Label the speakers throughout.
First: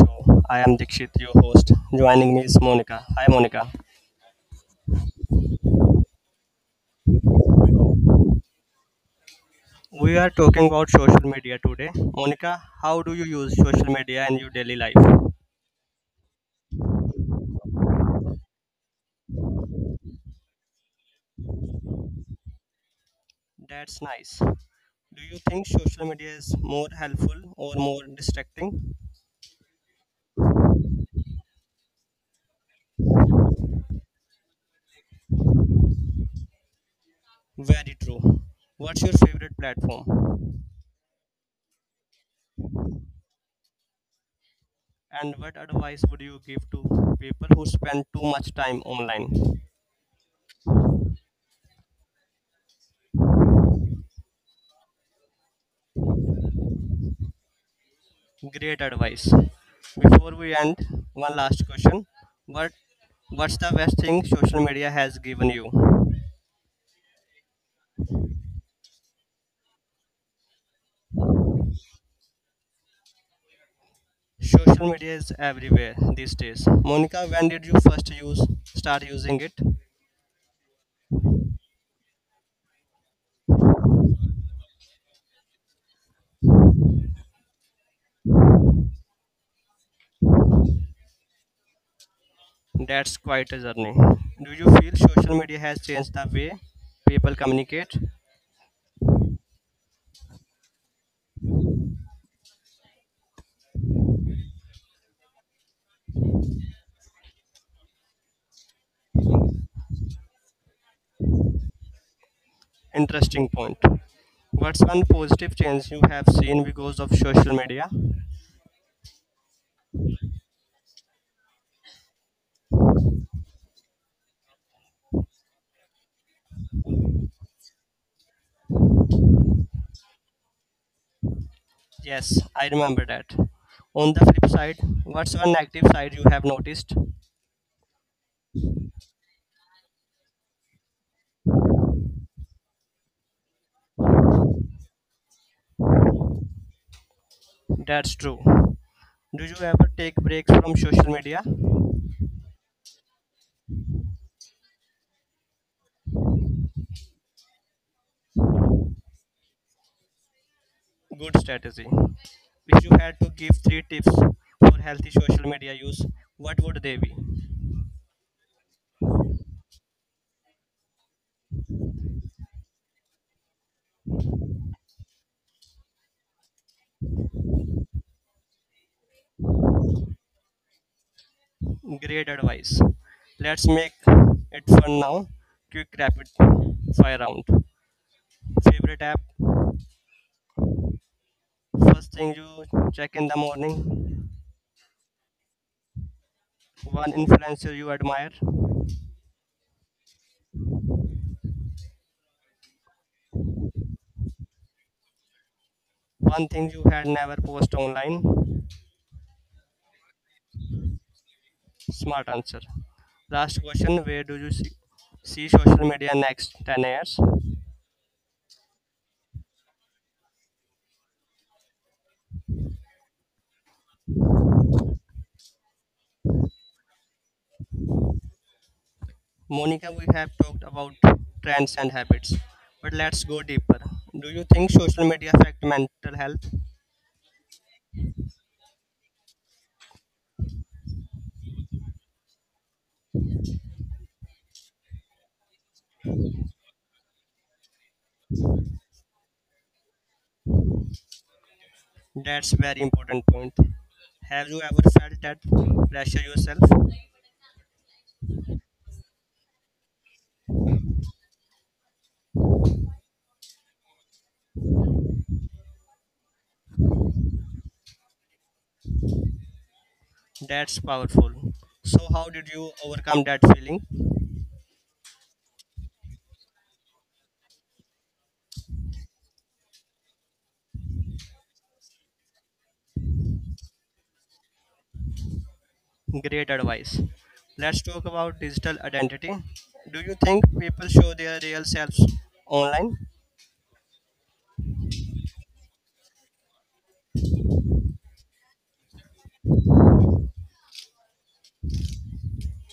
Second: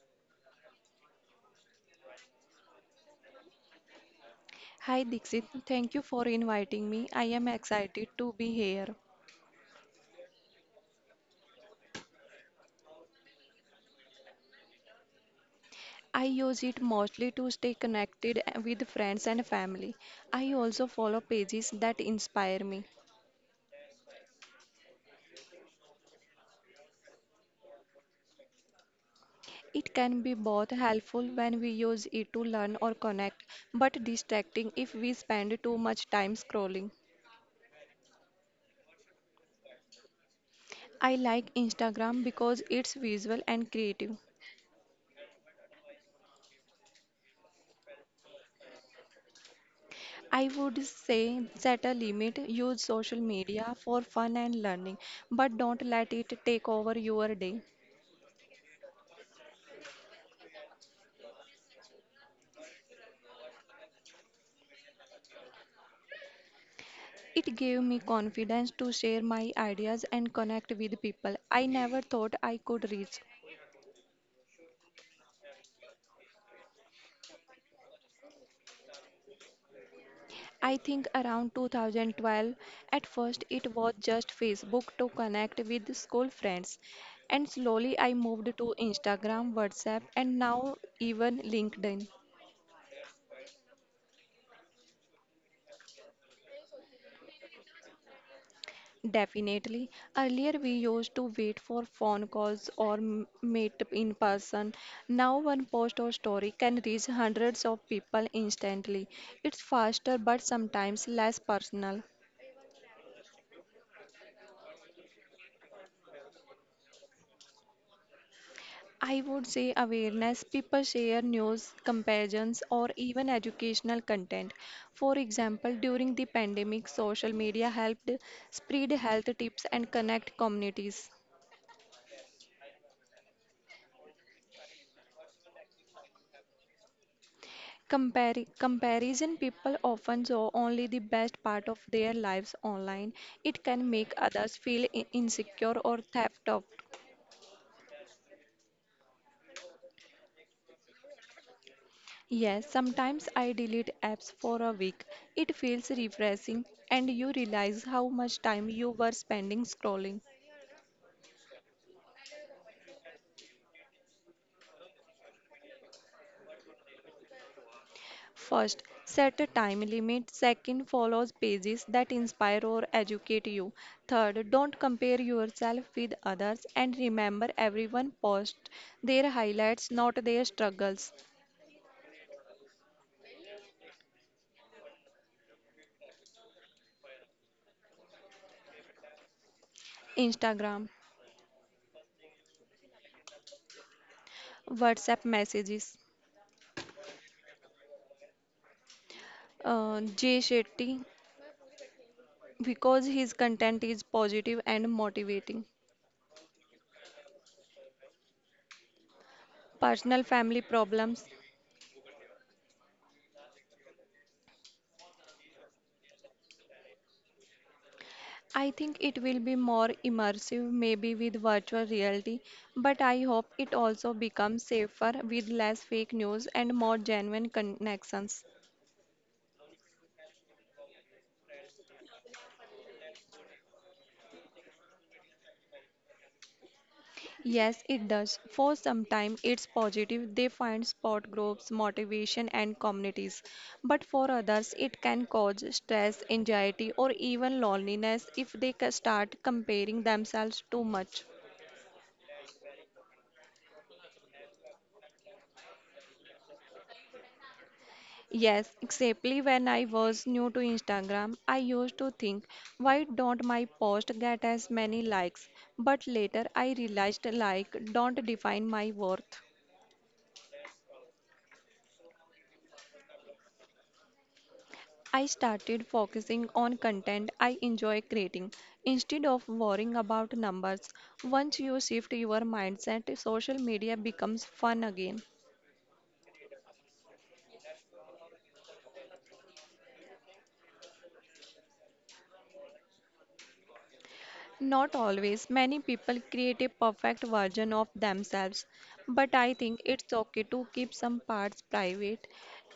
Speaker 1: show. I am Dikshit, your host. Joining me is Monica. Hi Monica.
Speaker 2: Hi Dixit, thank you for inviting me. I am excited to be here.
Speaker 1: We are talking about social media today. Monica, how do you use social media in your daily life?
Speaker 2: I use it mostly to stay connected with friends and family. I also follow pages that inspire me.
Speaker 1: That's nice. Do you think social media is more helpful or more distracting?
Speaker 2: It can be both helpful when we use it to learn or connect, but distracting if we spend too much time scrolling.
Speaker 1: Very true. What's your favorite platform?
Speaker 2: I like Instagram because it's visual and creative.
Speaker 1: And what advice would you give to people who spend too much time online?
Speaker 2: I would say set a limit, use social media for fun and learning, but don't let it take over your day.
Speaker 1: Great advice. Before we end, one last question. What what's the best thing social media has given you?
Speaker 2: It gave me confidence to share my ideas and connect with people I never thought I could reach.
Speaker 1: Social media is everywhere these days. Monica, when did you first use start using it?
Speaker 2: I think around 2012, at first it was just Facebook to connect with school friends, and slowly I moved to Instagram, WhatsApp, and now even LinkedIn.
Speaker 1: That's quite a journey. Do you feel social media has changed the way people communicate?
Speaker 2: Definitely. Earlier, we used to wait for phone calls or meet in person. Now, one post or story can reach hundreds of people instantly. It's faster but sometimes less personal.
Speaker 1: Interesting point. What's one positive change you have seen because of social media?
Speaker 2: I would say awareness. People share news, comparisons, or even educational content. For example, during the pandemic, social media helped spread health tips and connect communities.
Speaker 1: Yes, I remember that. On the flip side, what's one negative side you have noticed?
Speaker 2: Comparison, people often show only the best part of their lives online. It can make others feel insecure or theft of.
Speaker 1: That's true. Do you ever take breaks from social media?
Speaker 2: Yes, sometimes I delete apps for a week. It feels refreshing and you realize how much time you were spending scrolling.
Speaker 1: Good strategy. If you had to give three tips for healthy social media use, what would they be?
Speaker 2: First, set a time limit. Second, follow pages that inspire or educate you. Third, don't compare yourself with others and remember everyone posts their highlights, not their struggles.
Speaker 1: Great advice. Let's make it fun now. Quick rapid fire round. Favorite app?
Speaker 2: Instagram,
Speaker 1: First thing you check in the morning.
Speaker 2: WhatsApp messages.
Speaker 1: One influencer you admire.
Speaker 2: Jay Shetty, because his content is positive and motivating.
Speaker 1: One thing you had never post online.
Speaker 2: Personal family problems.
Speaker 1: Smart answer. Last question. Where do you see social media next 10 years?
Speaker 2: I think it will be more immersive, maybe with virtual reality, but I hope it also becomes safer with less fake news and more genuine connections.
Speaker 1: Monica, we have talked about trends and habits, but let's go deeper. Do you think social media affect mental health?
Speaker 2: Yes, it does. For some time, it's positive. They find support groups, motivation, and communities. But for others, it can cause stress, anxiety, or even loneliness if they start comparing themselves too much.
Speaker 1: That's very important point. Have you ever felt that pressure yourself?
Speaker 2: Yes, exactly. When I was new to Instagram, I used to think, why don't my post get as many likes? But later I realized like don't define my worth.
Speaker 1: That's powerful. So how did you overcome that feeling?
Speaker 2: I started focusing on content I enjoy creating instead of worrying about numbers. Once you shift your mindset, social media becomes fun again.
Speaker 1: Great advice. Let's talk about digital identity. Do you think people show their real selves online?
Speaker 2: Not always. Many people create a perfect version of themselves, but I think it's okay to keep some parts private.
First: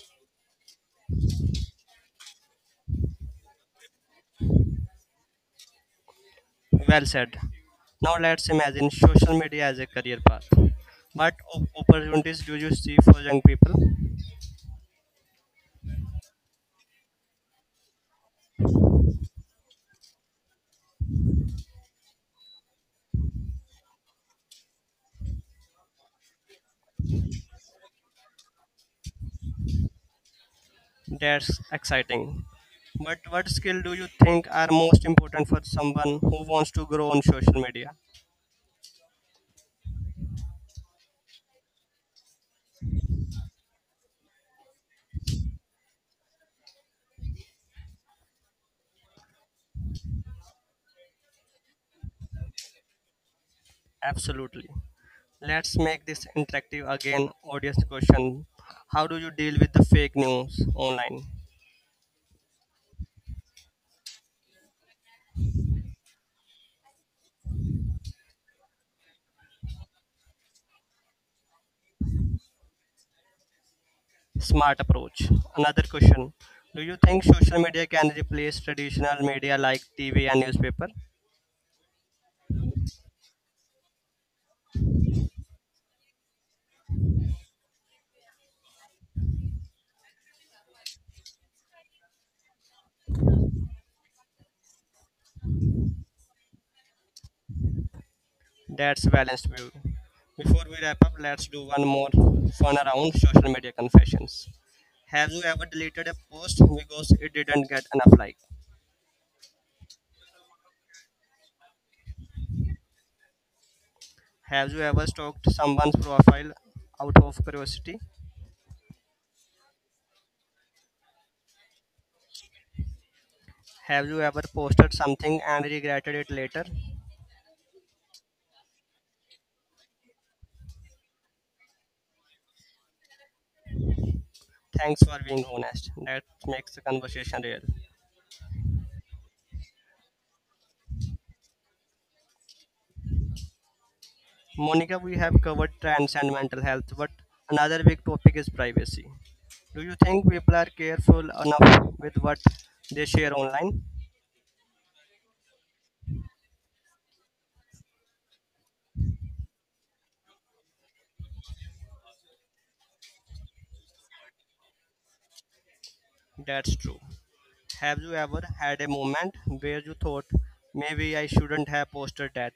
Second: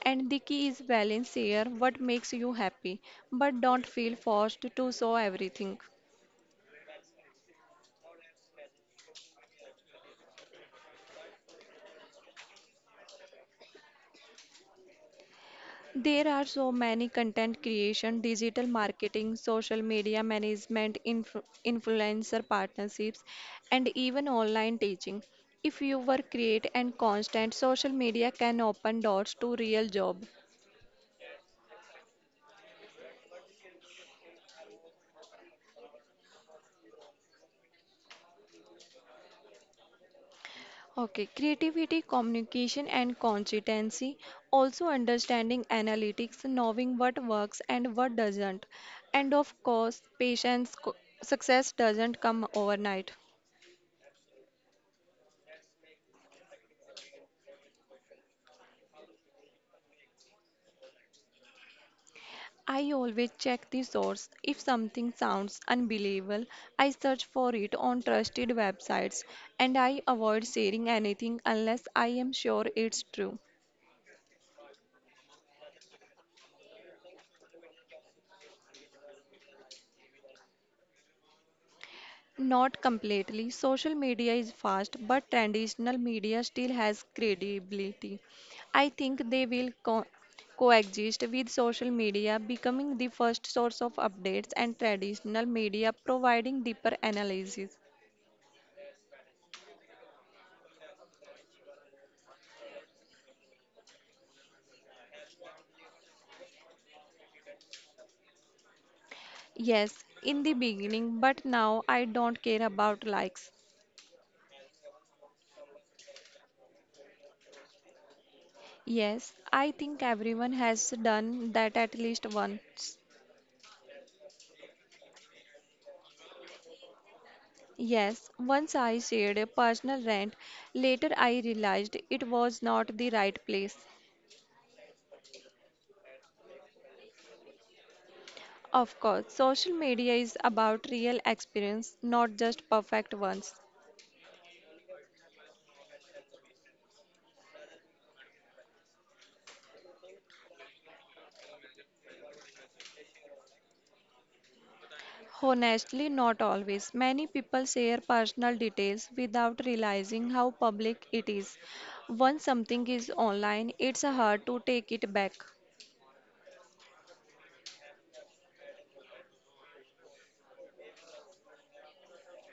Speaker 2: And the key is balance here what makes you happy, but don't feel forced to show everything.
Speaker 1: Well said. Now let's imagine social media as a career path. What opportunities do you see for young people?
Speaker 2: There are so many: content creation, digital marketing, social media management, influencer partnerships, and even online teaching. If you were create and constant, social media can open doors to real job.
Speaker 1: That's exciting. But what skill do you think are most important for someone who wants to grow on social media?
Speaker 2: Okay, creativity, communication, and consistency. Also, understanding analytics, knowing what works and what doesn't. And of course, patience, success doesn't come overnight.
Speaker 1: Absolutely. Let's make this interactive again. Audience question. How do you deal with the fake news online?
Speaker 2: I always check the source. If something sounds unbelievable, I search for it on trusted websites and I avoid sharing anything unless I am sure it's true.
Speaker 1: Smart approach. Another question. Do you think social media can replace traditional media like TV and newspaper?
Speaker 2: Not completely. Social media is fast, but traditional media still has credibility. I think they will coexist, with social media becoming the first source of updates and traditional media providing deeper analysis.
Speaker 1: That's balanced view. Before we wrap up, let's do one more fun around social media confessions. Have you ever deleted a post because it didn't get enough like?
Speaker 2: Yes, in the beginning, but now I don't care about likes.
Speaker 1: Have you ever stalked someone's profile out of curiosity?
Speaker 2: Yes, I think everyone has done that at least once.
Speaker 1: Have you ever posted something and regretted it later?
Speaker 2: Yes, once I shared a personal rant. Later, I realized it was not the right place.
Speaker 1: Thanks for being honest. That makes the conversation real.
Speaker 2: Of course, social media is about real experience, not just perfect ones.
Speaker 1: Monica, we have covered trends and mental health, but another big topic is privacy. Do you think people are careful enough with what they share online?
Speaker 2: Honestly, not always. Many people share personal details without realizing how public it is. Once something is online, it's hard to take it back.
Speaker 1: That's true. Have you ever had a moment where you thought, maybe I shouldn't have posted that?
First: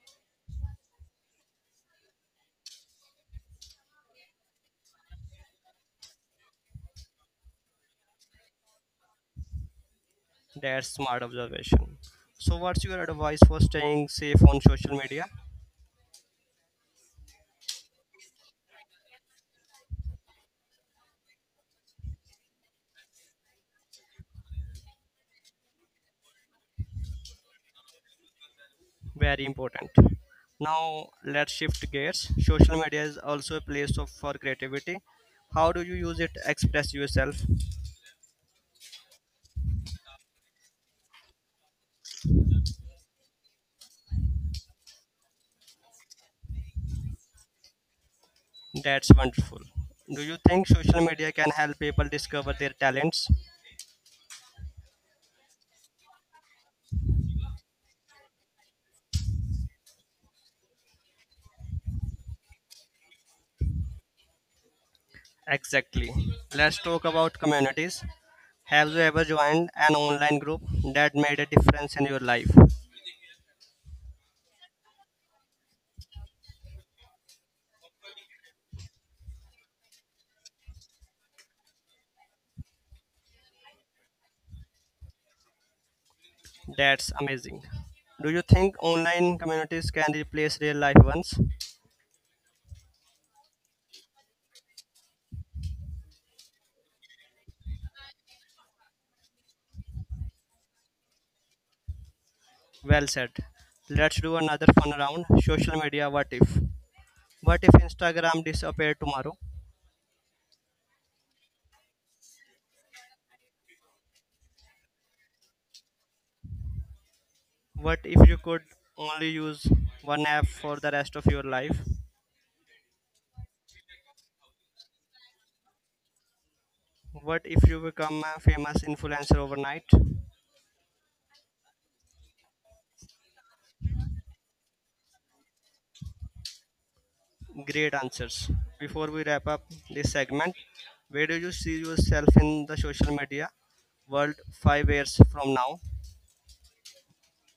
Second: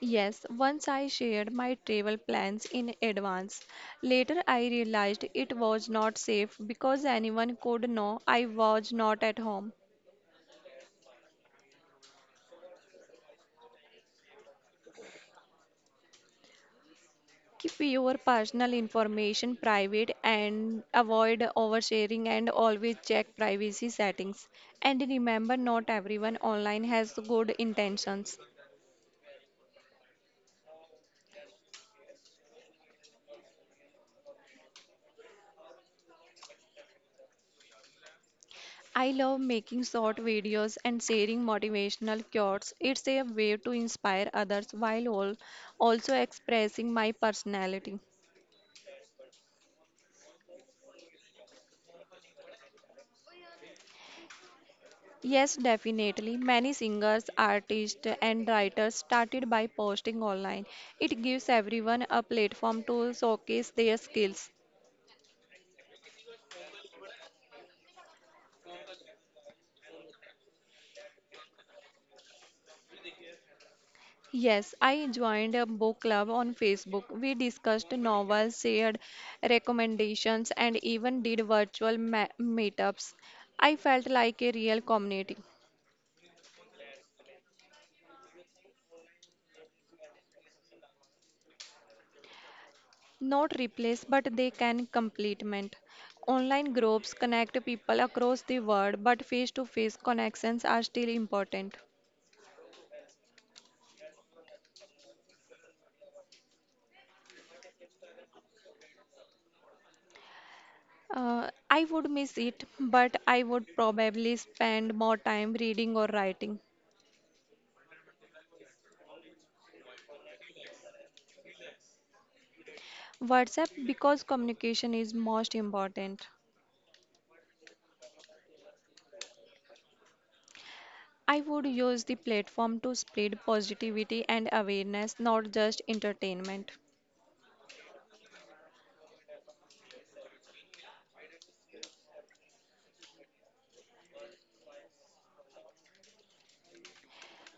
Speaker 2: Yes, once I shared my travel plans in advance. Later, I realized it was not safe because anyone could know I was not at home.
Speaker 1: That's smart observation. So, what's your advice for staying safe on social media?
Speaker 2: Keep your personal information private and avoid oversharing and always check privacy settings. And remember, not everyone online has good intentions.
Speaker 1: Very important. Now, let's shift gears. Social media is also a place of, for creativity. How do you use it to express yourself?
Speaker 2: I love making short videos and sharing motivational quotes. It's a way to inspire others while all also expressing my personality.
Speaker 1: That's wonderful. Do you think social media can help people discover their talents?
Speaker 2: Yes, definitely. Many singers, artists, and writers started by posting online. It gives everyone a platform to showcase their skills.
Speaker 1: Exactly. Let's talk about communities. Have you ever joined an online group that made a difference in your life?
Speaker 2: Yes, I joined a book club on Facebook. We discussed novels, shared recommendations, and even did virtual meetups. I felt like a real community.
Speaker 1: That's amazing. Do you think online communities can replace real life ones?
Speaker 2: Not replace, but they can complement. Online groups connect people across the world, but face to face connections are still important.
Speaker 1: Well said. Let's do another fun round. Social media what if? What if Instagram disappeared tomorrow?
Speaker 2: I would miss it, but I would probably spend more time reading or writing.
Speaker 1: What if you could only use one app for the rest of your life?
Speaker 2: WhatsApp, because communication is most important.
Speaker 1: What if you become a famous influencer overnight?
Speaker 2: I would use the platform to spread positivity and awareness, not just entertainment.
Speaker 1: Great answers. Before we wrap up this segment, where do you see yourself in the social media world 5 years from now?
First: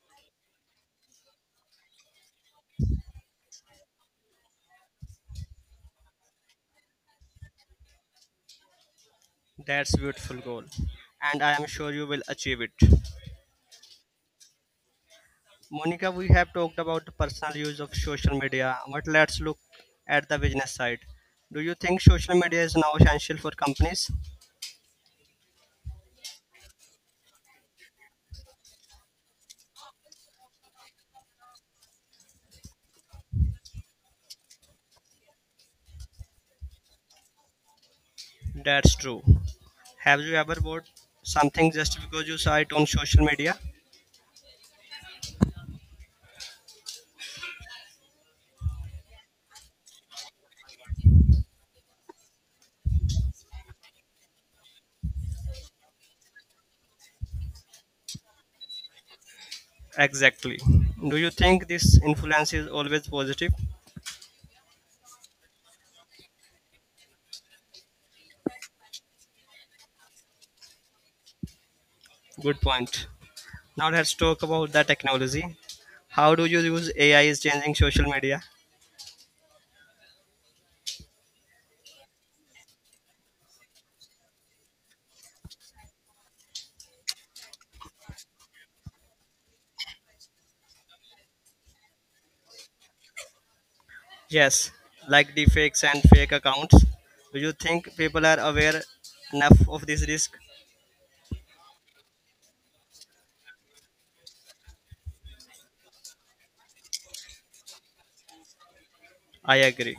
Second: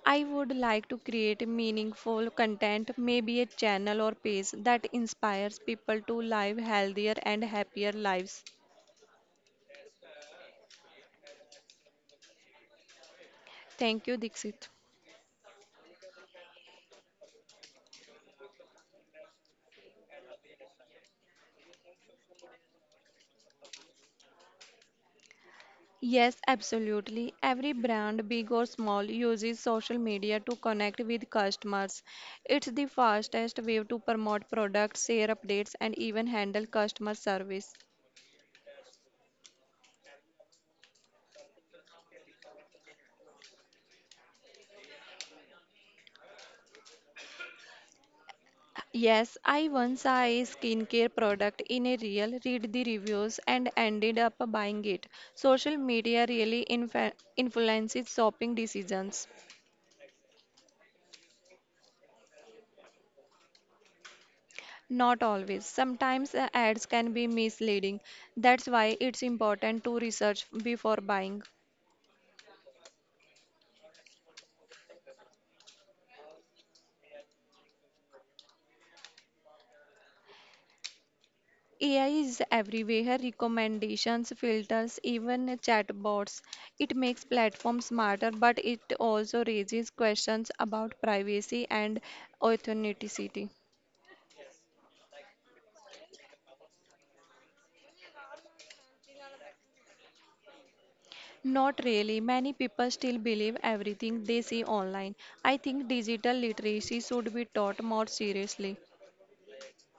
Speaker 2: I would like to create meaningful content, maybe a channel or page that inspires people to live healthier and happier lives.
Speaker 1: That's beautiful goal. And I am sure you will achieve it.
Speaker 2: Thank you, Dixit.
Speaker 1: Monica, we have talked about the personal use of social media, but let's look at the business side. Do you think social media is now essential for companies?
Speaker 2: Yes, absolutely. Every brand, big or small, uses social media to connect with customers. It's the fastest way to promote products, share updates, and even handle customer service.
Speaker 1: That's true. Have you ever bought something just because you saw it on social media?
Speaker 2: Yes, I once saw a skincare product in a reel, read the reviews, and ended up buying it. Social media really infa influences shopping decisions.
Speaker 1: Exactly. Do you think this influence is always positive?
Speaker 2: Not always. Sometimes ads can be misleading. That's why it's important to research before buying.
Speaker 1: Good point. Now let's talk about the technology. How do you use AI is changing social media?
Speaker 2: AI is everywhere, recommendations, filters, even chatbots. It makes platforms smarter, but it also raises questions about privacy and authenticity.
Speaker 1: Yes, like deepfakes and fake accounts. Do you think people are aware enough of this risk?
Speaker 2: Not really. Many people still believe everything they see online. I think digital literacy should be taught more seriously.
Speaker 1: I agree.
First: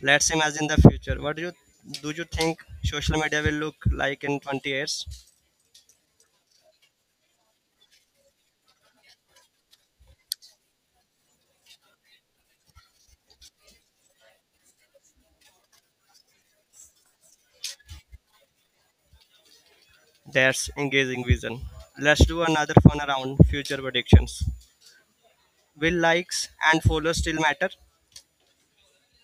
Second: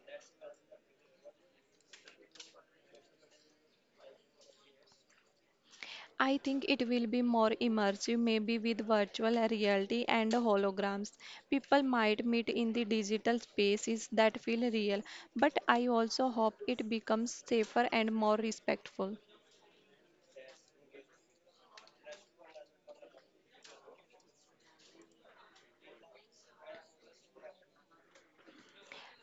Speaker 1: Let's imagine the future. What do you think social media will look like in 20 years?
Speaker 2: I think it will be more immersive, maybe with virtual reality and holograms. People might meet in the digital spaces that feel real, but I also hope it becomes safer and more respectful.
Speaker 1: That's engaging vision. Let's do another fun around future predictions. Will likes and followers still matter?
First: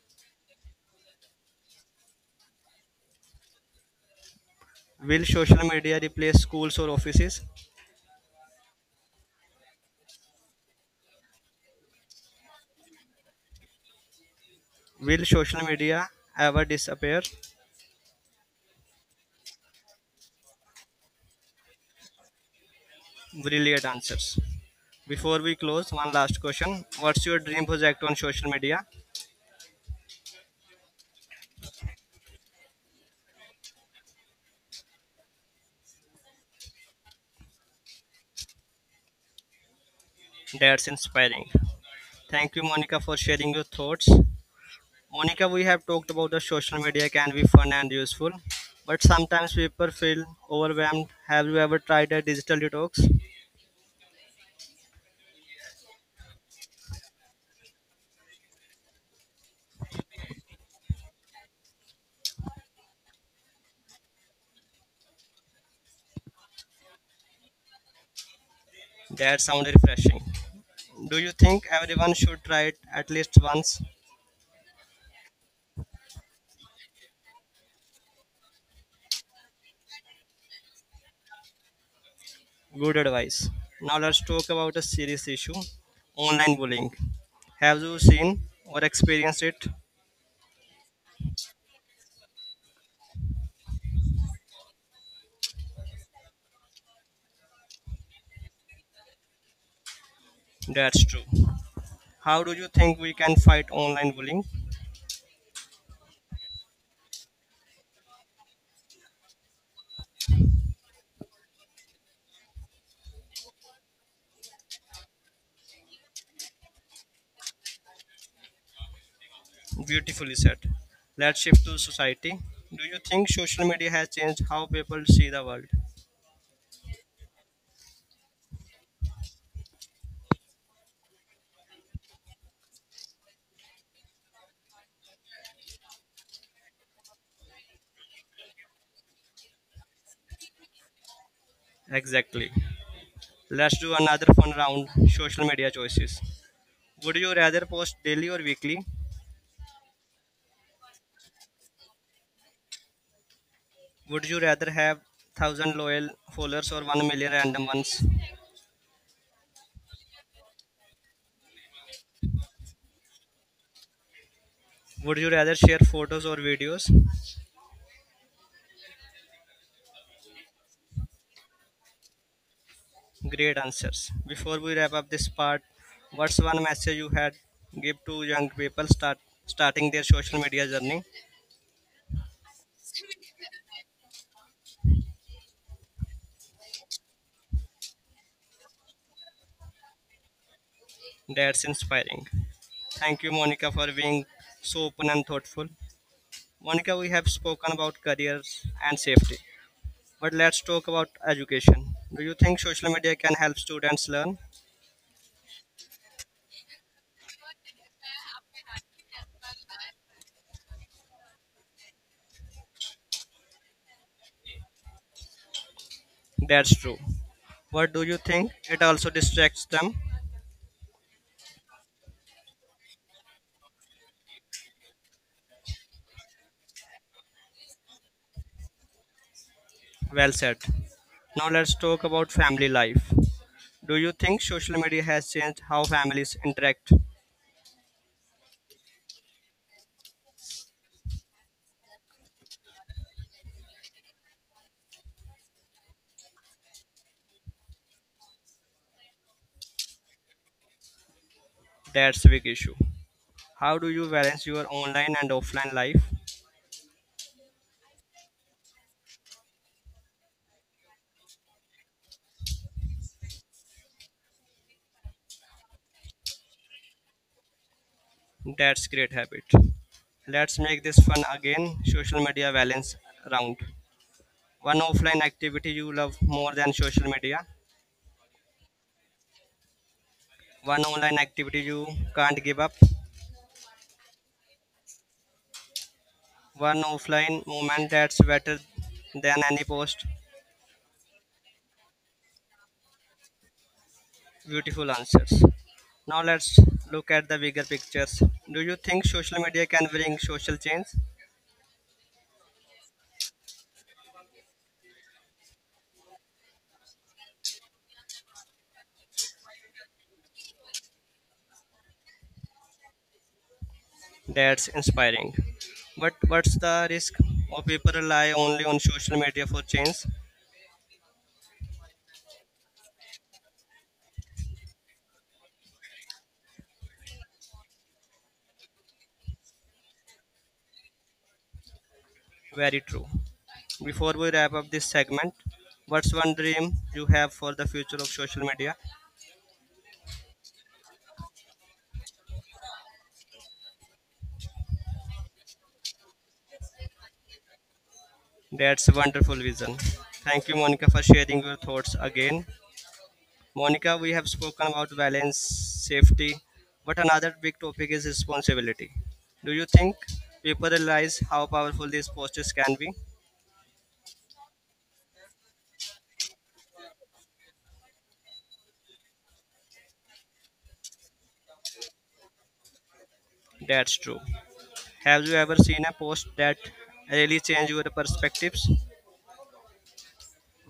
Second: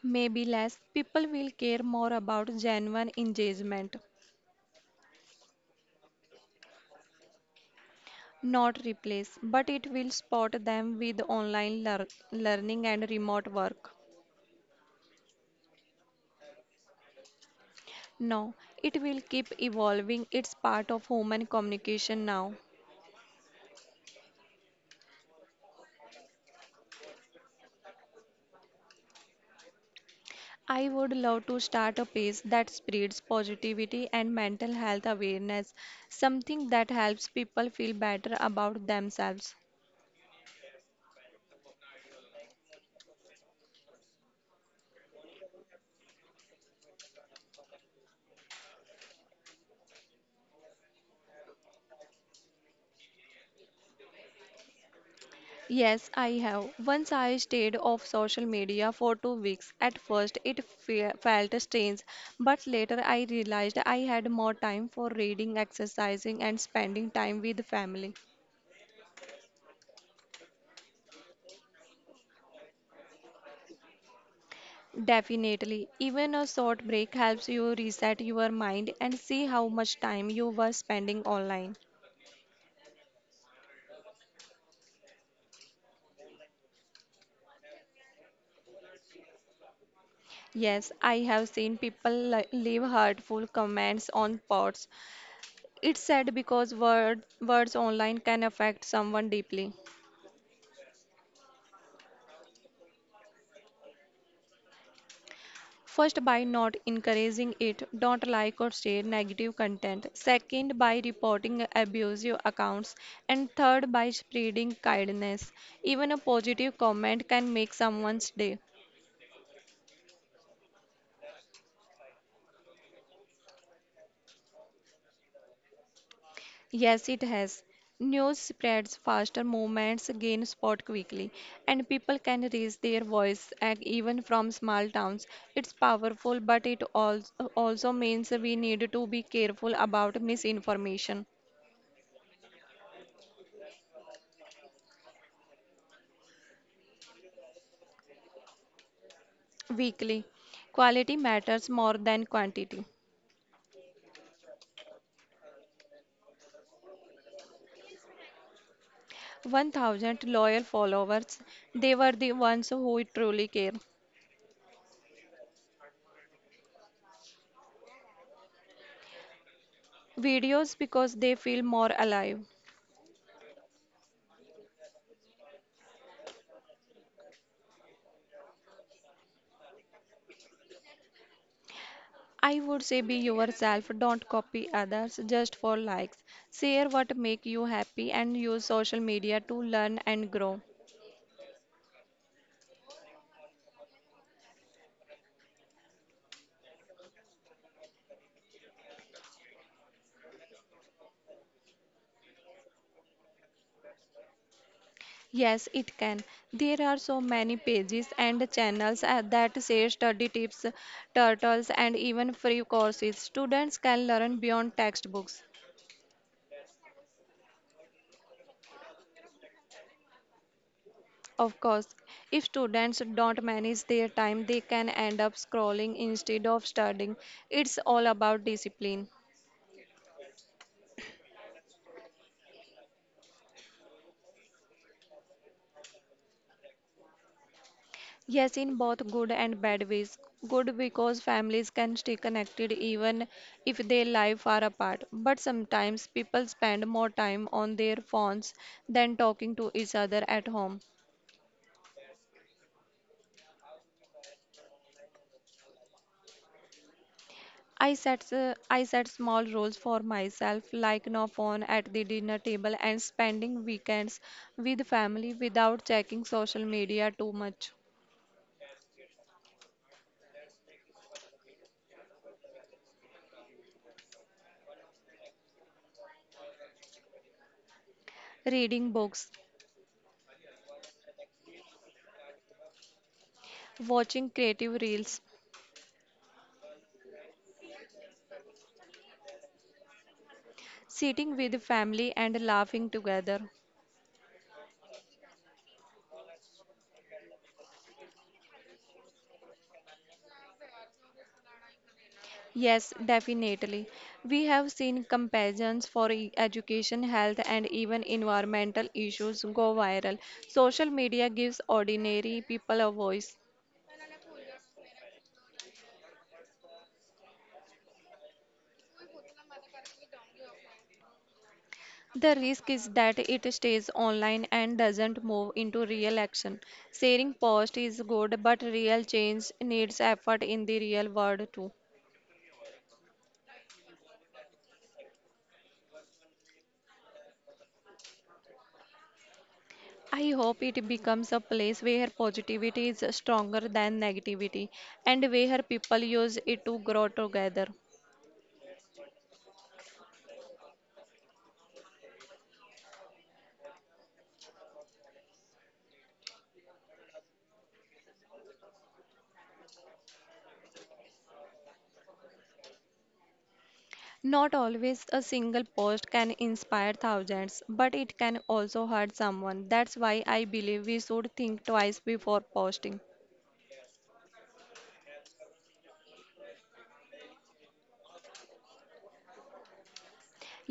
Speaker 2: Maybe less, people will care more about genuine engagement.
Speaker 1: Will social media replace schools or offices?
Speaker 2: Not replace, but it will spot them with online learning and remote work.
Speaker 1: Will social media ever disappear?
Speaker 2: No, it will keep evolving. It's part of human communication now.
Speaker 1: Brilliant answers. Before we close, one last question. What's your dream project on social media?
Speaker 2: I would love to start a page that spreads positivity and mental health awareness, something that helps people feel better about themselves.
Speaker 1: That's inspiring. Thank you, Monica, for sharing your thoughts. Monica, we have talked about the social media can be fun and useful, but sometimes people feel overwhelmed. Have you ever tried a digital detox?
Speaker 2: Yes, I have. Once I stayed off social media for 2 weeks. At first, it fe felt strange, but later I realized I had more time for reading, exercising, and spending time with family.
Speaker 1: That sounds refreshing. Do you think everyone should try it at least once?
Speaker 2: Definitely, even a short break helps you reset your mind and see how much time you were spending online.
Speaker 1: Good advice. Now let's talk about a serious issue, online bullying. Have you seen or experienced it?
Speaker 2: Yes, I have seen people leave hurtful comments on posts. It's sad because words online can affect someone deeply.
Speaker 1: That's true. How do you think we can fight online bullying?
Speaker 2: First, by not encouraging it, don't like or share negative content. Second, by reporting abusive accounts. And third, by spreading kindness. Even a positive comment can make someone's day.
Speaker 1: Beautifully said. Let's shift to society. Do you think social media has changed how people see the world?
Speaker 2: Yes, it has. News spreads faster, movements gain spot quickly, and people can raise their voice and even from small towns. It's powerful, but it also means we need to be careful about misinformation.
Speaker 1: Exactly. Let's do another fun round. Social media choices. Would you rather post daily or weekly?
Speaker 2: Weekly. Quality matters more than quantity.
Speaker 1: Would you rather have 1000 loyal followers or 1 million random ones?
Speaker 2: 1,000 loyal followers. They were the ones who truly care.
Speaker 1: Would you rather share photos or videos?
Speaker 2: Videos, because they feel more alive.
Speaker 1: Great answers. Before we wrap up this part, what's one message you had give to young people starting their social media journey?
Speaker 2: I would say be yourself, don't copy others just for likes. Share what make you happy and use social media to learn and grow.
Speaker 1: That's inspiring. Thank you, Monica, for being so open and thoughtful. Monica, we have spoken about careers and safety, but let's talk about education. Do you think social media can help students learn?
Speaker 2: Yes, it can. There are so many pages and channels that say study tips, turtles, and even free courses. Students can learn beyond textbooks.
Speaker 1: That's true. What do you think? It also distracts them.
Speaker 2: Of course, if students don't manage their time, they can end up scrolling instead of studying. It's all about discipline.
Speaker 1: Well said. Now let's talk about family life. Do you think social media has changed how families interact?
Speaker 2: Yes, in both good and bad ways. Good because families can stay connected even if their life are apart. But sometimes people spend more time on their phones than talking to each other at home.
Speaker 1: That's a big issue. How do you balance your online and offline life?
Speaker 2: I set small roles for myself, like no phone at the dinner table and spending weekends with family without checking social media too much.
Speaker 1: That's great habit. Let's make this fun again. Social media balance round. One offline activity you love more than social media.
Speaker 2: Reading books,
Speaker 1: One online activity you can't give up.
Speaker 2: watching creative reels,
Speaker 1: One offline moment that's better than any post.
Speaker 2: sitting with family and laughing together.
Speaker 1: Beautiful answers. Now let's look at the bigger pictures. Do you think social media can bring social change?
Speaker 2: Yes, definitely. We have seen comparisons for education, health, and even environmental issues go viral. Social media gives ordinary people a voice.
Speaker 1: That's inspiring. But what's the risk? Or people rely only on social media for change?
Speaker 2: The risk is that it stays online and doesn't move into real action. Sharing posts is good, but real change needs effort in the real world too.
Speaker 1: Very true. Before we wrap up this segment, what's one dream you have for the future of social media?
Speaker 2: I hope it becomes a place where positivity is stronger than negativity and where people use it to grow together.
Speaker 1: That's a wonderful vision. Thank you, Monica, for sharing your thoughts again. Monica, we have spoken about balance, safety, but another big topic is responsibility. Do you think people realize how powerful these posters can be?
Speaker 2: Not always. A single post can inspire thousands, but it can also hurt someone. That's why I believe we should think twice before posting.
Speaker 1: That's true. Have you ever seen a post that really changed your perspectives?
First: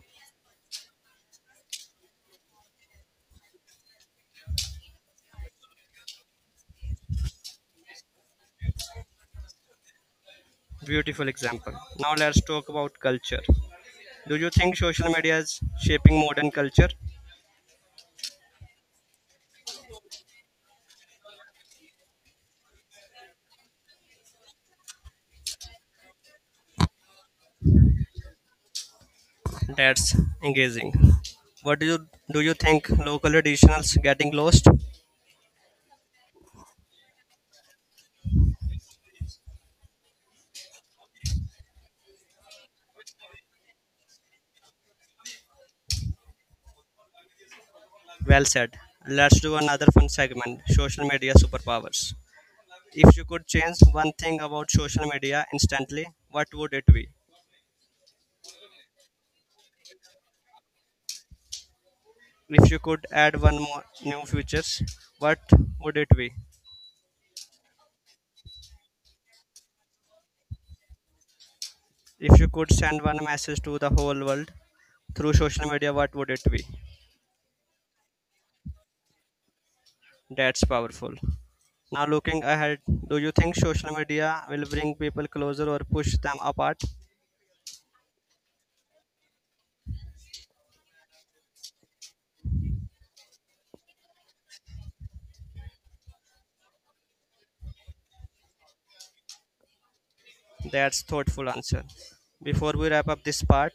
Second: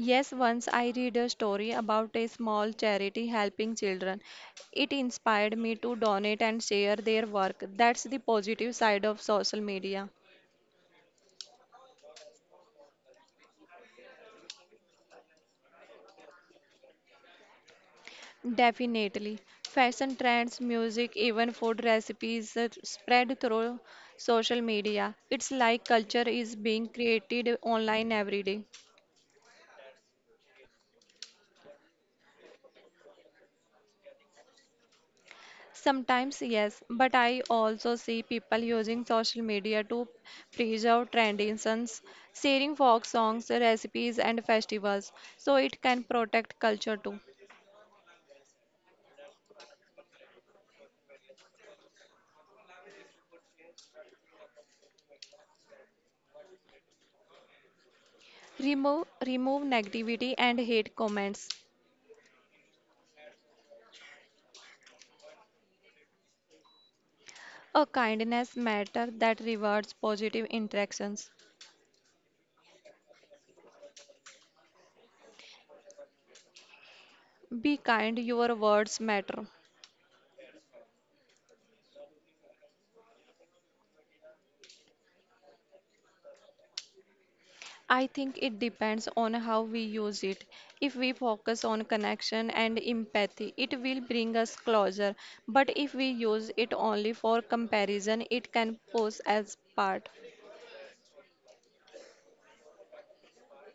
Speaker 2: Yes, once I read a story about a small charity helping children. It inspired me to donate and share their work. That's the positive side of social media.
Speaker 1: Beautiful example. Now let's talk about culture. Do you think social media is shaping modern culture?
Speaker 2: Definitely. Fashion trends, music, even food recipes are spread through social media. It's like culture is being created online every day.
Speaker 1: That's engaging. What do you think local traditionals getting lost?
Speaker 2: Sometimes, yes, but I also see people using social media to preserve traditions, sharing folk songs, recipes, and festivals, so it can protect culture too.
Speaker 1: Well said. Let's do another fun segment, social media superpowers. If you could change one thing about social media instantly, what would it be?
Speaker 2: Remove negativity and hate comments.
Speaker 1: If you could add one more new features, what would it be?
Speaker 2: A kindness matter that rewards positive interactions.
Speaker 1: If you could send one message to the whole world through social media, what would it be?
Speaker 2: Be kind, your words matter.
Speaker 1: That's powerful. Now, looking ahead, do you think social media will bring people closer or push them apart?
Speaker 2: I think it depends on how we use it. If we focus on connection and empathy, it will bring us closer. But if we use it only for comparison, it can pose as part.
Speaker 1: That's thoughtful answer. Before we wrap up this part,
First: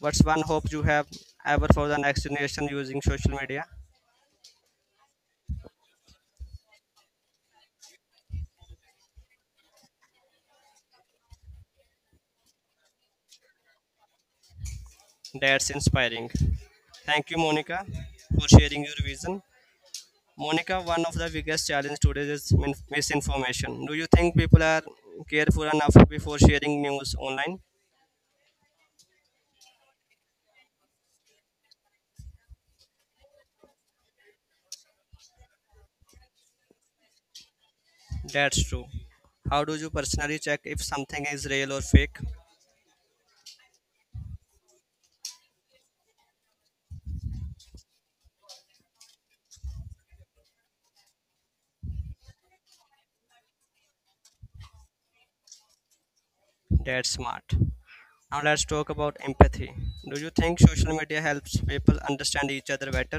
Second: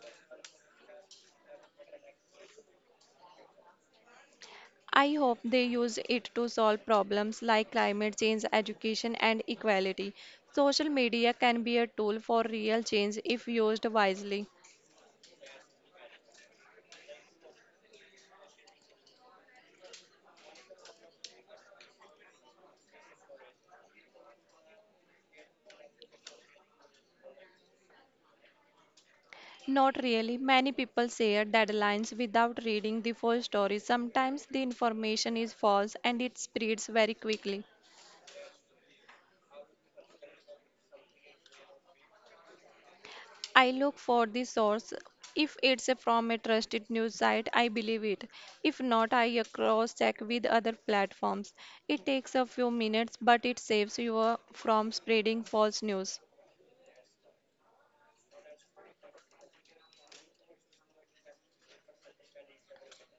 Speaker 1: what's one hope you have ever for the next generation using social media?
Speaker 2: I hope they use it to solve problems like climate change, education, and equality. Social media can be a tool for real change if used wisely.
Speaker 1: That's inspiring. Thank you, Monica, for sharing your vision. Monica, one of the biggest challenges today is misinformation. Do you think people are careful enough before sharing news online?
Speaker 2: Not really. Many people share deadlines without reading the full story. Sometimes the information is false and it spreads very quickly.
Speaker 1: That's true. How do you personally check if something is real or fake?
Speaker 2: I look for the source. If it's from a trusted news site, I believe it. If not, I cross check with other platforms. It takes a few minutes, but it saves you from spreading false news.
Speaker 1: That's smart. Now let's talk about empathy. Do you think social media helps people understand each other better?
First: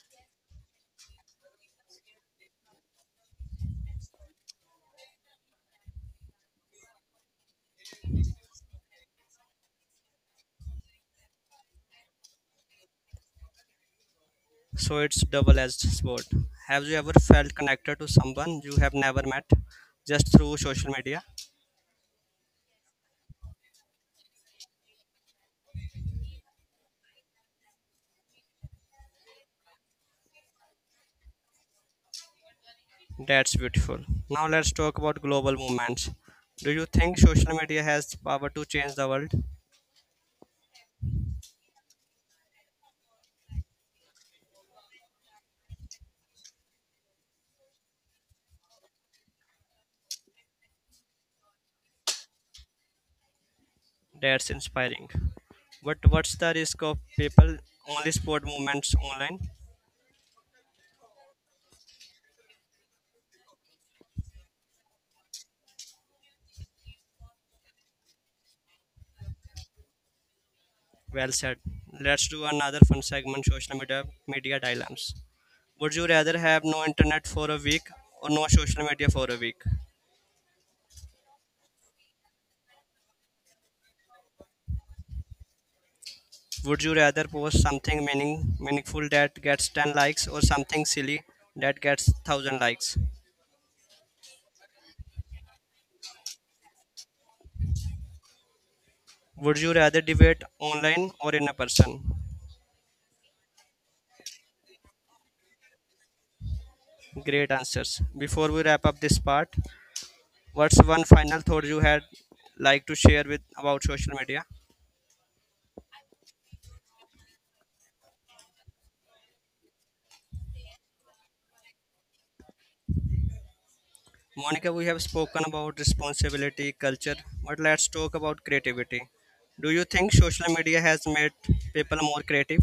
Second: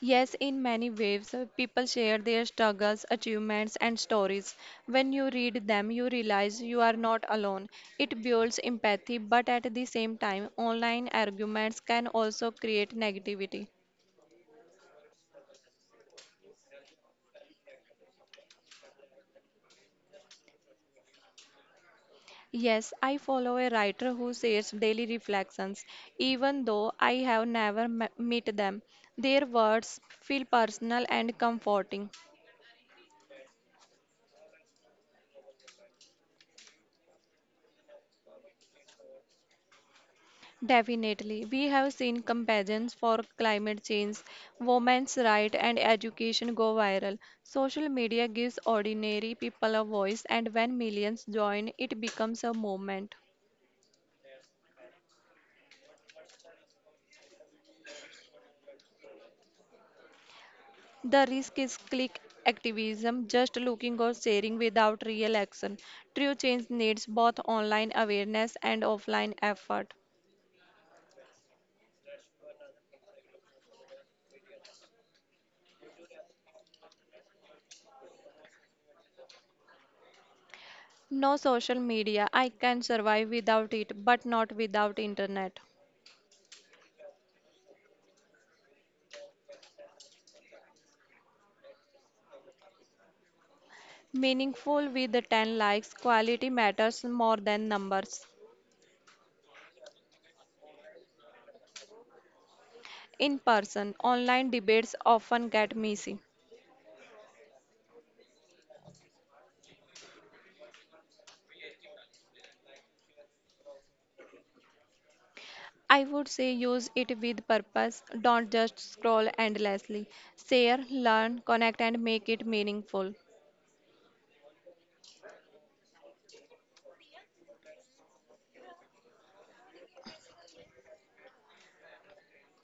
Speaker 2: Yes, in many ways, people share their struggles, achievements, and stories. When you read them, you realize you are not alone. It builds empathy, but at the same time, online arguments can also create negativity.
Speaker 1: So it's double-edged sword. Have you ever felt connected to someone you have never met just through social media?
Speaker 2: Yes, I follow a writer who shares daily reflections, even though I have never met them. Their words feel personal and comforting.
Speaker 1: That's beautiful. Now let's talk about global movements. Do you think social media has the power to change the world?
Speaker 2: Definitely. We have seen comparisons for climate change, women's rights, and education go viral. Social media gives ordinary people a voice, and when millions join, it becomes a movement.
Speaker 1: That's inspiring. But what's the risk of people only support movements online?
Speaker 2: The risk is click activism, just looking or sharing without real action. True change needs both online awareness and offline effort.
Speaker 1: Well said. Let's do another fun segment. Social media dilemmas. Would you rather have no internet for a week or no social media for a week?
Speaker 2: No social media. I can survive without it, but not without internet.
Speaker 1: Would you rather post something meaningful that gets 10 likes or something silly that gets 1000 likes?
Speaker 2: Meaningful with the 10 likes, quality matters more than numbers.
Speaker 1: Would you rather debate online or in a person?
Speaker 2: In person, online debates often get messy.
Speaker 1: Great answers. Before we wrap up this part, what's one final thought you had like to share with about social media?
Speaker 2: I would say use it with purpose, don't just scroll endlessly. Share, learn, connect, and make it meaningful.
Speaker 1: Monica, we have spoken about responsibility, culture, but let's talk about creativity. Do you think social media has made people more creative?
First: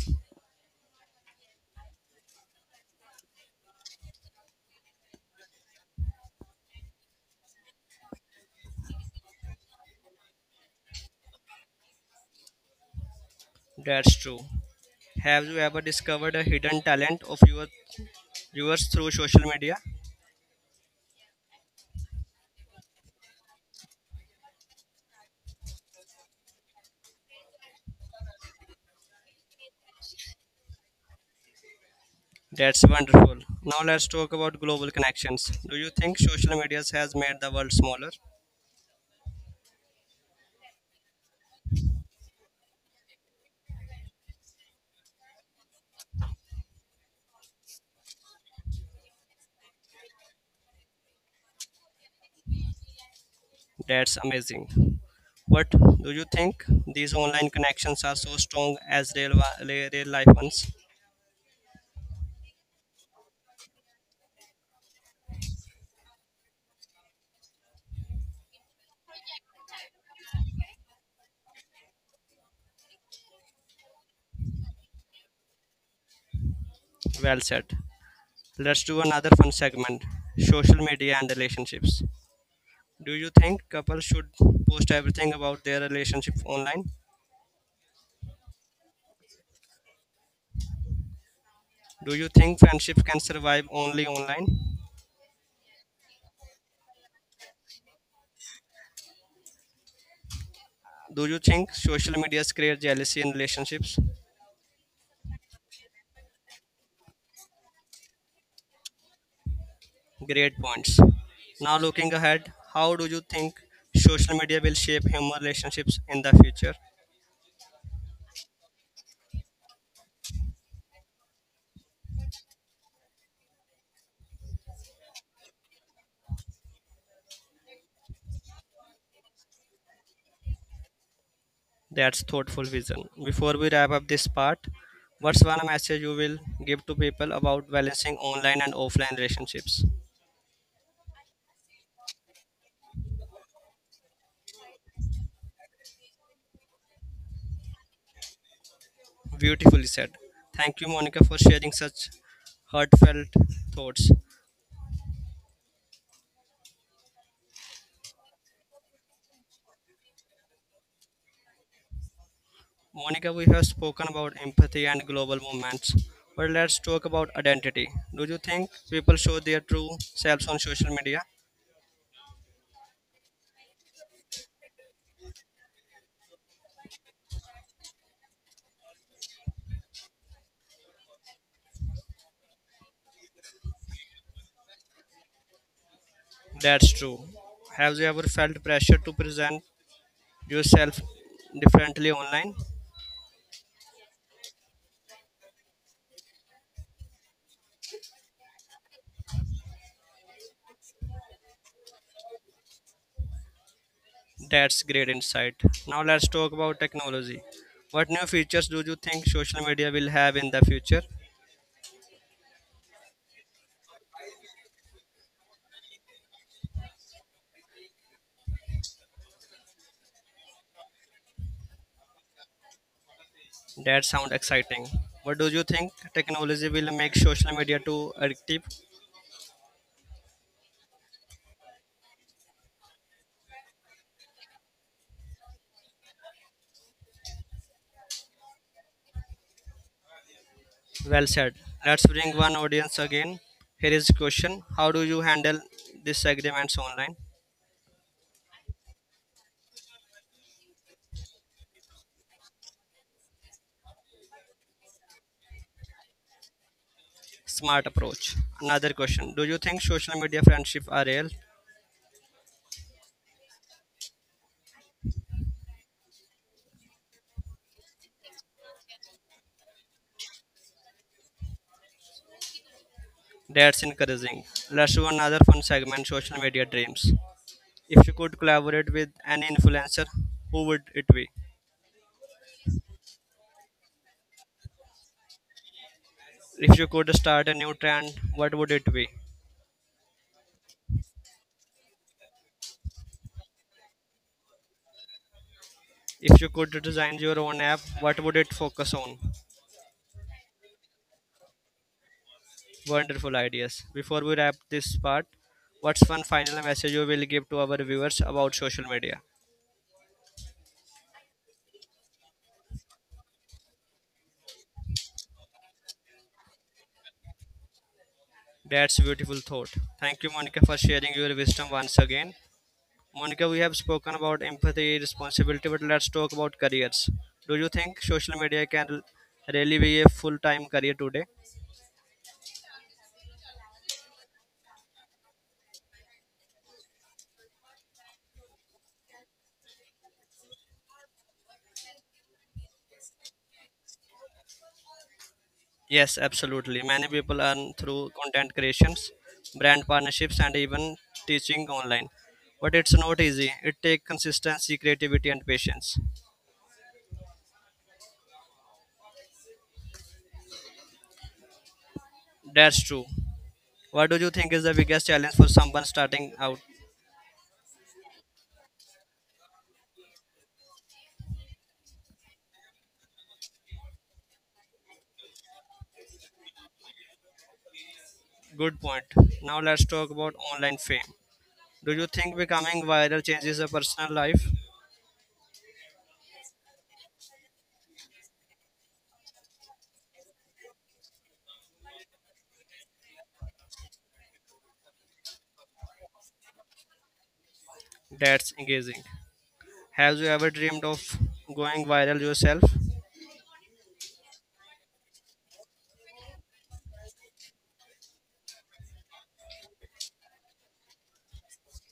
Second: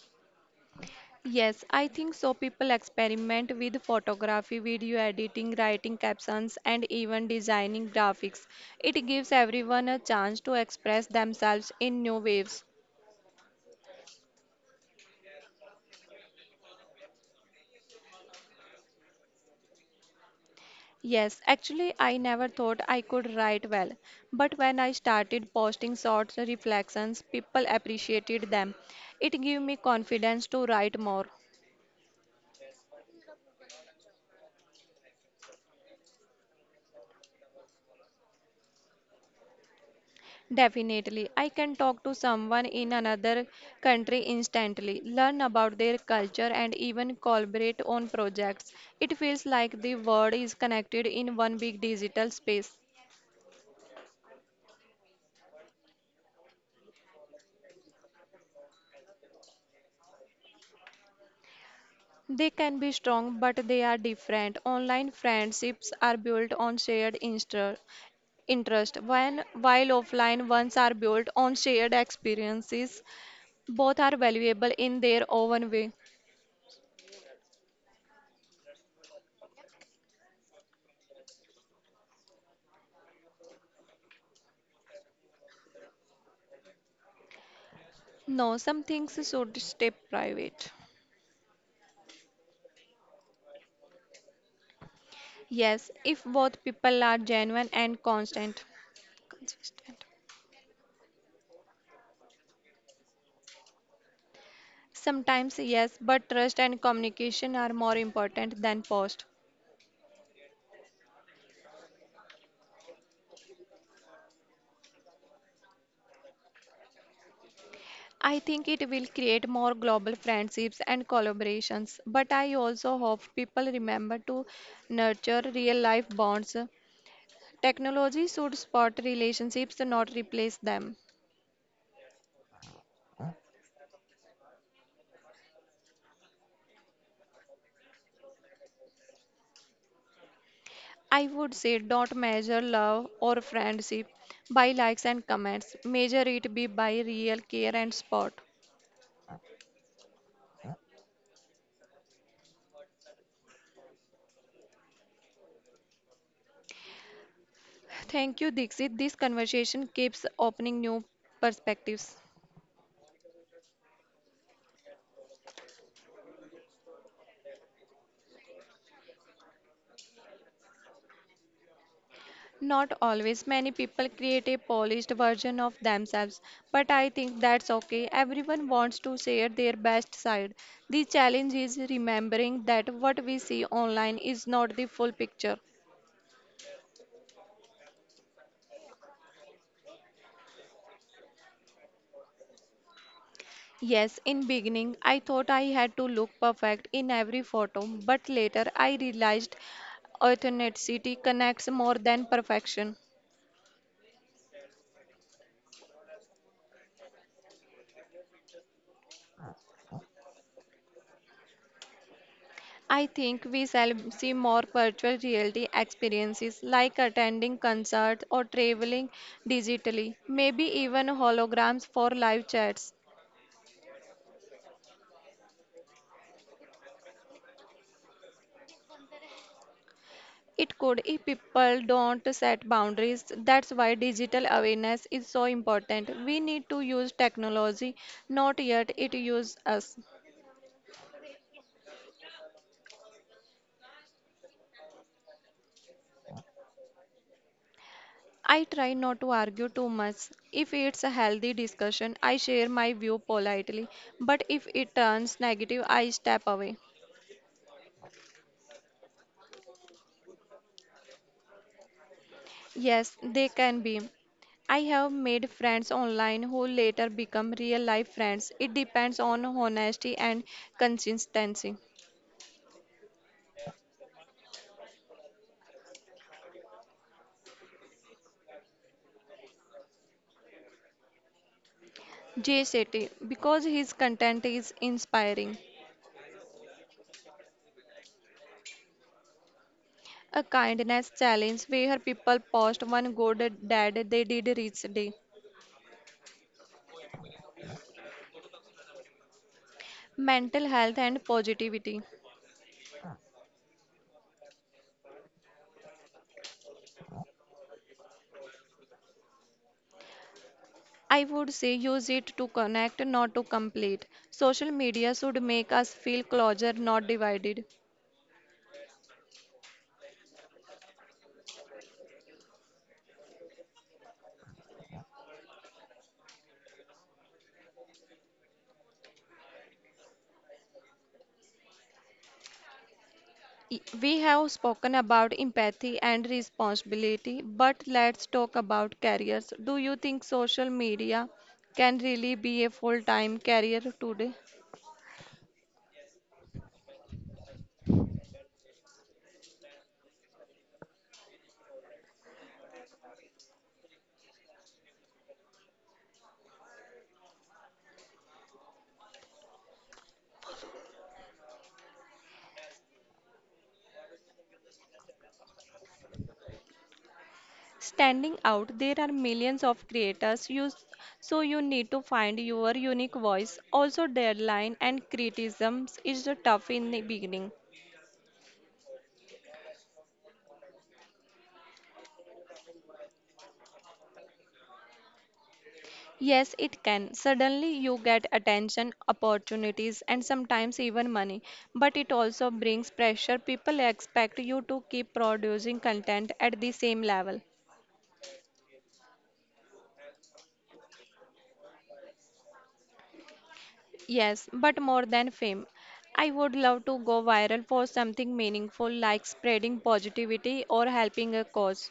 Speaker 2: Yes, I think so. People experiment with photography, video editing, writing captions, and even designing graphics. It gives everyone a chance to express themselves in new ways.
Speaker 1: That's true. Have you ever discovered a hidden talent of your viewers through social media?
Speaker 2: Yes, actually, I never thought I could write well, but when I started posting short reflections, people appreciated them. It gave me confidence to write more.
Speaker 1: That's wonderful. Now let's talk about global connections. Do you think social media has made the world smaller?
Speaker 2: Definitely, I can talk to someone in another country instantly, learn about their culture, and even collaborate on projects. It feels like the world is connected in one big digital space.
Speaker 1: That's amazing. What do you think these online connections are so strong as real life ones?
Speaker 2: They can be strong, but they are different. Online friendships are built on shared interest, while offline ones are built on shared experiences. Both are valuable in their own way.
Speaker 1: Well said. Let's do another fun segment. Social media and relationships. Do you think couples should post everything about their relationship online?
Speaker 2: No, some things should stay private.
Speaker 1: Do you think friendship can survive only online?
Speaker 2: Yes, if both people are genuine and constant. Consistent.
Speaker 1: Do you think social media creates jealousy in relationships?
Speaker 2: Sometimes, yes, but trust and communication are more important than post.
Speaker 1: Great points. Now, looking ahead, how do you think social media will shape human relationships in the future?
Speaker 2: I think it will create more global friendships and collaborations, but I also hope people remember to nurture real life bonds. Technology should support relationships, not replace them.
Speaker 1: That's thoughtful vision. Before we wrap up this part, what's one message you will give to people about balancing online and offline relationships?
Speaker 2: I would say don't measure love or friendship by likes and comments, measure it be by real care and support.
Speaker 1: Beautifully said. Thank you, Monica, for sharing such heartfelt thoughts.
Speaker 2: Thank you, Dixit. This conversation keeps opening new perspectives.
Speaker 1: Monica, we have spoken about empathy and global movements, but let's talk about identity. Do you think people show their true selves on social media?
Speaker 2: Not always. Many people create a polished version of themselves, but I think that's okay. Everyone wants to share their best side. The challenge is remembering that what we see online is not the full picture.
Speaker 1: That's true. Have you ever felt pressure to present yourself differently online?
Speaker 2: Yes, in beginning I thought I had to look perfect in every photo, but later I realized authenticity connects more than perfection.
Speaker 1: That's great insight. Now let's talk about technology. What new features do you think social media will have in the future?
Speaker 2: I think we shall see more virtual reality experiences like attending concerts or traveling digitally, maybe even holograms for live chats.
Speaker 1: That sounds exciting. What do you think technology will make social media too addictive?
Speaker 2: It could if people don't set boundaries. That's why digital awareness is so important. We need to use technology, not yet it use us.
Speaker 1: Well said. Let's bring one audience again. Here is a question. How do you handle disagreements online?
Speaker 2: I try not to argue too much. If it's a healthy discussion, I share my view politely. But if it turns negative, I step away.
Speaker 1: Smart approach. Another question. Do you think social media friendship are real?
Speaker 2: Yes, they can be. I have made friends online who later become real life friends. It depends on honesty and consistency.
Speaker 1: That's encouraging. Let's do another fun segment social media dreams. If you could collaborate with any influencer, who would it be?
Speaker 2: Jay Shetty, because his content is inspiring.
Speaker 1: If you could start a new trend, what would it be?
Speaker 2: A kindness challenge where people post one good deed they did each day.
Speaker 1: If you could design your own app, what would it focus on?
Speaker 2: Mental health and positivity.
Speaker 1: Wonderful ideas. Before we wrap this part, what's one final message you will give to our viewers about social media?
Speaker 2: I would say use it to connect, not to complete. Social media should make us feel closer, not divided.
Speaker 1: That's a beautiful thought. Thank you, Monica, for sharing your wisdom once again. Monica, we have spoken about empathy, responsibility, but let's talk about careers. Do you think social media can really be a full time career today?
Speaker 2: We have spoken about empathy and responsibility, but let's talk about careers. Do you think social media can really be a full-time career today?
Speaker 1: Yes, absolutely. Many people earn through content creations, brand partnerships, and even teaching online. But it's not easy. It takes consistency, creativity, and patience. That's true. What do you think is the biggest challenge for someone starting out?
Speaker 2: Standing out, there are millions of creators, so you need to find your unique voice. Also, deadline and criticisms is the tough in the beginning.
Speaker 1: Good point. Now let's talk about online fame. Do you think becoming viral changes a personal life?
Speaker 2: Yes, it can. Suddenly you get attention, opportunities, and sometimes even money. But it also brings pressure. People expect you to keep producing content at the same level.
Speaker 1: That's engaging. Have you ever dreamed of going viral yourself?
Speaker 2: Yes, but more than fame. I would love to go viral for something meaningful like spreading positivity or helping a cause.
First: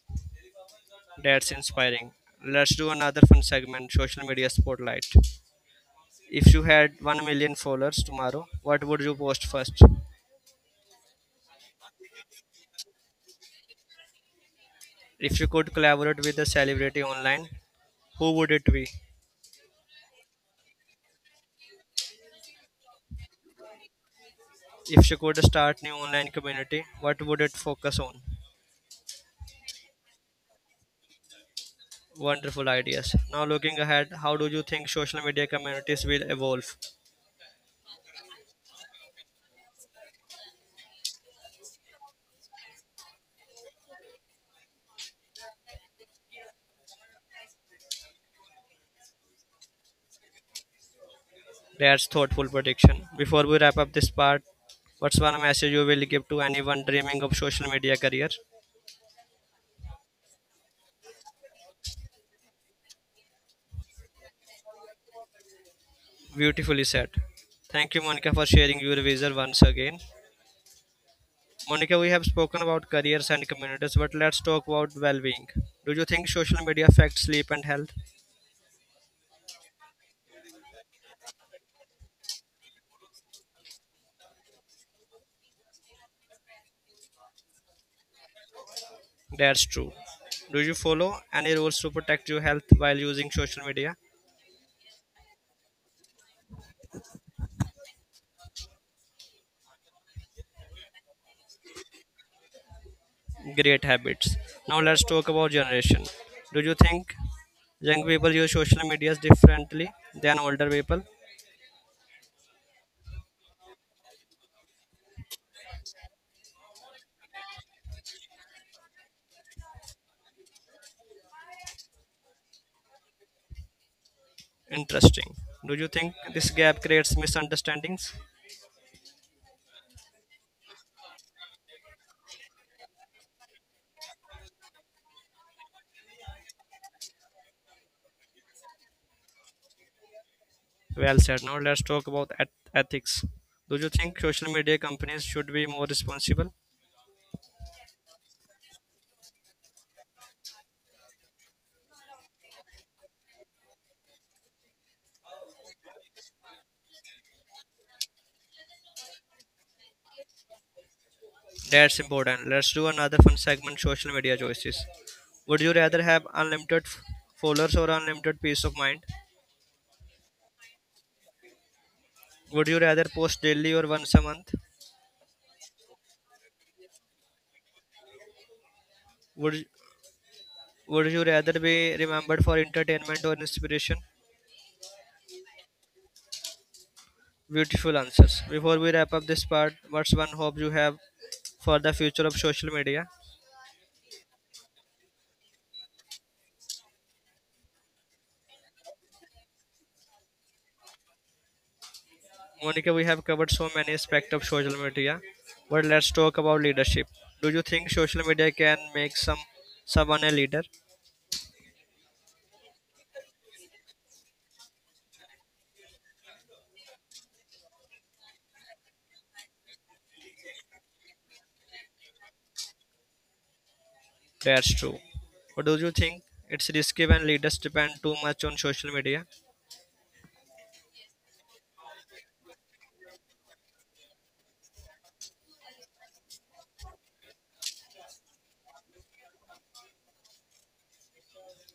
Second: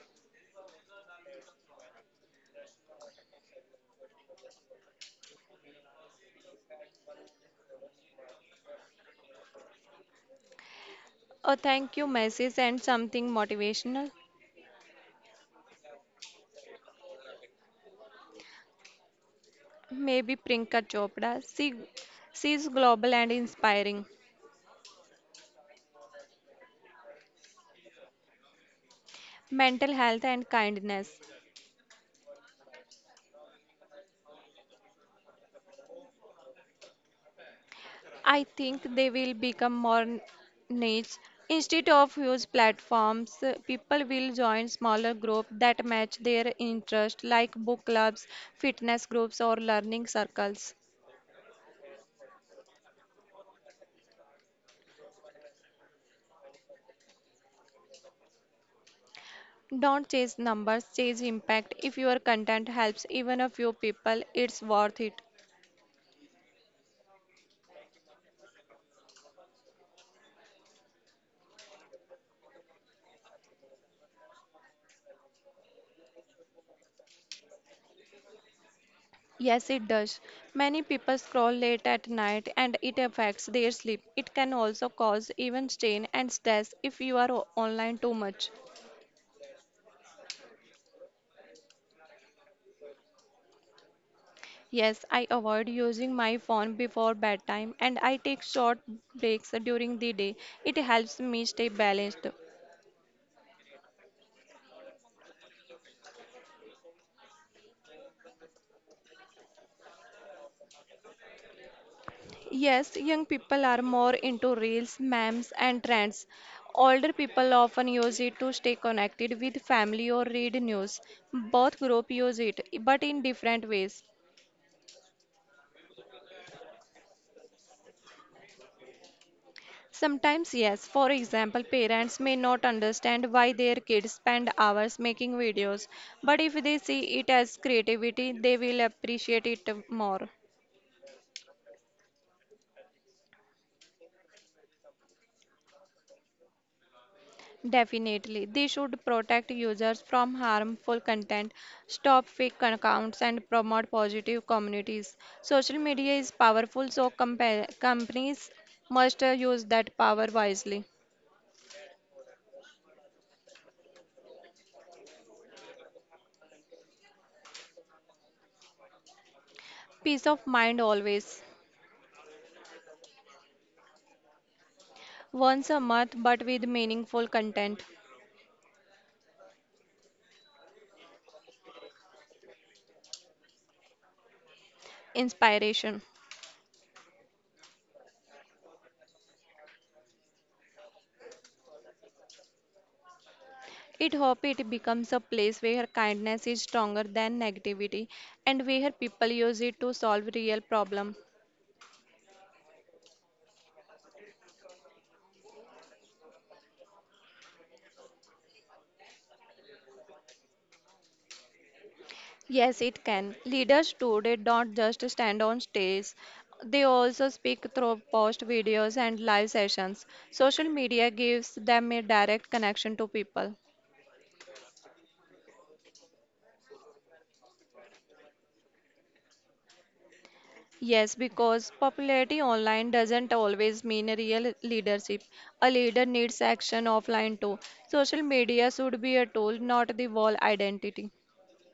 Speaker 1: That's inspiring. Let's do another fun segment social media spotlight. If you had 1 million followers tomorrow, what would you post first?
Speaker 2: A thank you message and something motivational.
Speaker 1: If you could collaborate with a celebrity online, who would it be?
Speaker 2: Maybe Priyanka Chopra. She global and inspiring.
Speaker 1: If you could start new online community, what would it focus on?
Speaker 2: Mental health and kindness.
Speaker 1: Wonderful ideas. Now looking ahead, how do you think social media communities will evolve?
Speaker 2: I think they will become more niche. Instead of huge platforms, people will join smaller groups that match their interest, like book clubs, fitness groups, or learning circles.
Speaker 1: That's thoughtful prediction. Before we wrap up this part, what's one message you will give to anyone dreaming of social media career?
Speaker 2: Don't chase numbers, chase impact. If your content helps even a few people, it's worth it.
Speaker 1: Beautifully said. Thank you, Monica, for sharing your vision once again. Monica, we have spoken about careers and communities, but let's talk about well-being. Do you think social media affects sleep and health?
Speaker 2: Yes, it does. Many people scroll late at night and it affects their sleep. It can also cause even strain and stress if you are online too much.
Speaker 1: That's true. Do you follow any rules to protect your health while using social media?
Speaker 2: Yes, I avoid using my phone before bedtime and I take short breaks during the day. It helps me stay balanced.
Speaker 1: Great habits. Now let's talk about generation. Do you think young people use social medias differently than older people?
Speaker 2: Yes, young people are more into reels, memes, and trends. Older people often use it to stay connected with family or read news. Both groups use it, but in different ways.
Speaker 1: Interesting. Do you think this gap creates misunderstandings?
Speaker 2: Sometimes, yes. For example, parents may not understand why their kids spend hours making videos, but if they see it as creativity, they will appreciate it more.
Speaker 1: Well said. Now let's talk about ethics. Do you think social media companies should be more responsible?
Speaker 2: Definitely, they should protect users from harmful content, stop fake accounts, and promote positive communities. Social media is powerful, so companies must use that power wisely.
Speaker 1: That's important. Let's do another fun segment social media choices. Would you rather have unlimited followers or unlimited peace of mind?
Speaker 2: Peace of mind always.
Speaker 1: Would you rather post daily or once a month?
Speaker 2: Once a month, but with meaningful content.
Speaker 1: Would Would you rather be remembered for entertainment or inspiration?
Speaker 2: Inspiration.
Speaker 1: Beautiful answers. Before we wrap up this part, what's one hope you have for the future of social media?
Speaker 2: It hope it becomes a place where kindness is stronger than negativity and where people use it to solve real problem.
Speaker 1: Monica, we have covered so many aspects of social media, but let's talk about leadership. Do you think social media can make someone a leader?
Speaker 2: Yes, it can. Leaders today don't just stand on stage. They also speak through post videos and live sessions. Social media gives them a direct connection to people.
Speaker 1: That's true. But do you think it's risky when leaders depend too much on social media?
Speaker 2: Yes, because popularity online doesn't always mean a real leadership. A leader needs action offline too. Social media should be a tool, not the wall identity.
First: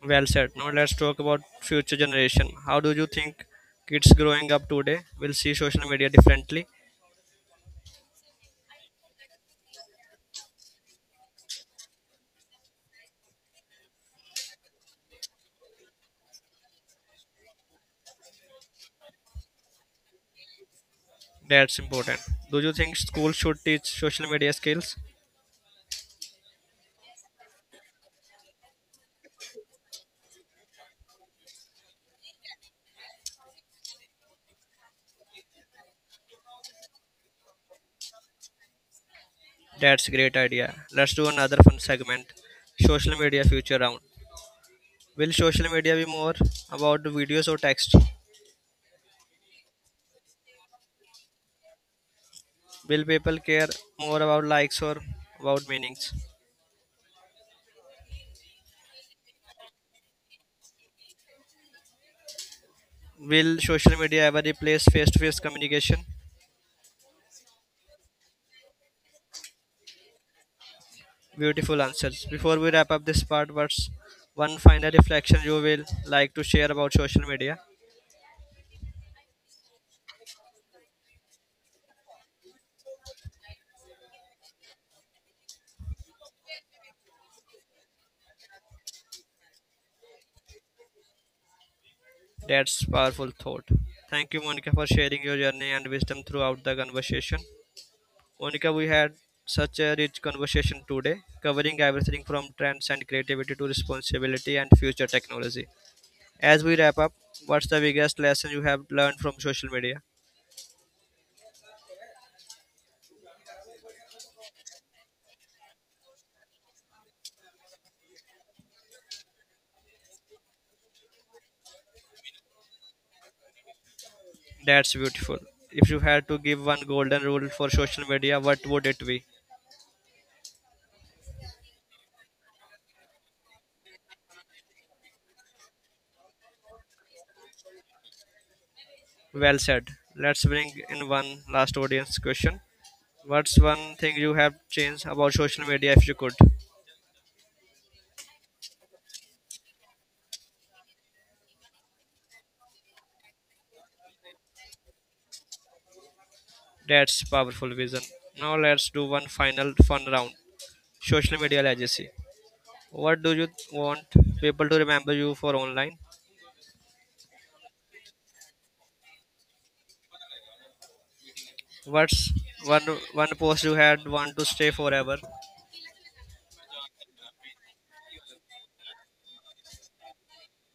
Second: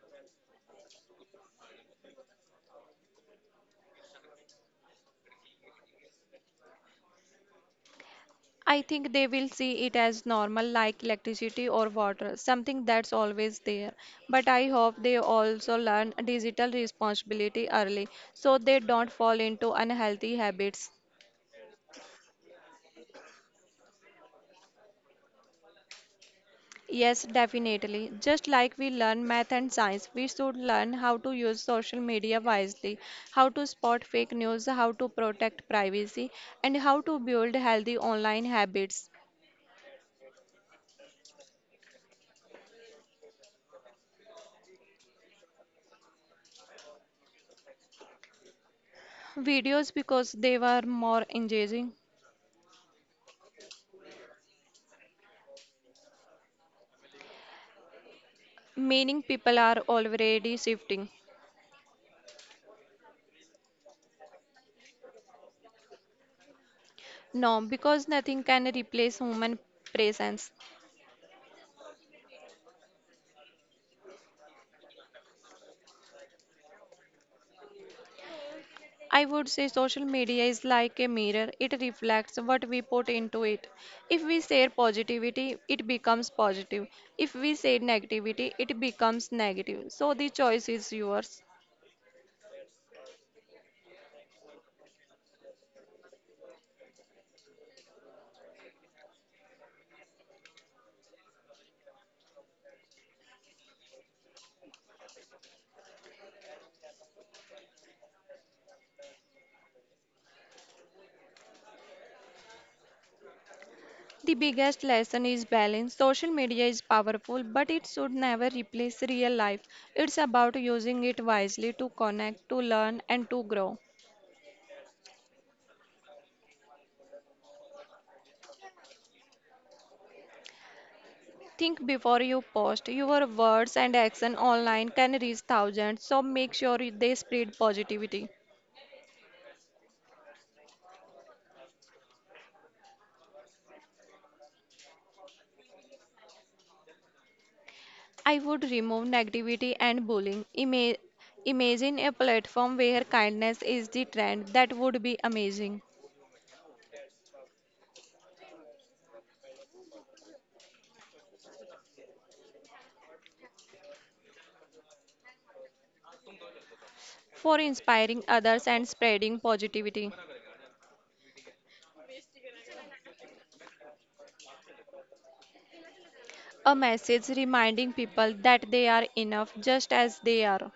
Speaker 1: Well said. Now let's talk about future generation. How do you think kids growing up today will see social media differently?
Speaker 2: I think they will see it as normal, like electricity or water, something that's always there. But I hope they also learn digital responsibility early so they don't fall into unhealthy habits.
Speaker 1: That's important. Do you think schools should teach social media skills?
Speaker 2: Yes, definitely. Just like we learn math and science, we should learn how to use social media wisely, how to spot fake news, how to protect privacy, and how to build healthy online habits.
Speaker 1: That's a great idea. Let's do another fun segment. Social media future round. Will social media be more about videos or text?
Speaker 2: Videos, because they were more engaging.
Speaker 1: Will people care more about likes or about meanings?
Speaker 2: Meaning, people are already shifting.
Speaker 1: Will social media ever replace face to face communication?
Speaker 2: No, because nothing can replace human presence.
Speaker 1: Beautiful answers. Before we wrap up this part, what's one final reflection you will like to share about social media?
Speaker 2: I would say social media is like a mirror. It reflects what we put into it. If we share positivity, it becomes positive. If we share negativity, it becomes negative. So the choice is yours.
Speaker 1: That's powerful thought. Thank you, Monica, for sharing your journey and wisdom throughout the conversation. Monica, we had such a rich conversation today, covering everything from trends and creativity to responsibility and future technology. As we wrap up, what's the biggest lesson you have learned from social media?
Speaker 2: The biggest lesson is balance. Social media is powerful, but it should never replace real life. It's about using it wisely to connect, to learn, and to grow.
Speaker 1: That's beautiful. If you had to give one golden rule for social media, what would it be?
Speaker 2: Think before you post. Your words and action online can reach thousands, so make sure they spread positivity.
Speaker 1: Well said. Let's bring in one last audience question. What's one thing you have changed about social media if you could?
Speaker 2: I would remove negativity and bullying. Imagine a platform where kindness is the trend. That would be amazing
Speaker 1: That's powerful vision. Now let's do one final fun round. Social media legacy. What do you want people to remember you for online?
Speaker 2: for inspiring others and spreading positivity.
Speaker 1: What's one one post you had want to stay forever?
Speaker 2: A message reminding people that they are enough just as they are.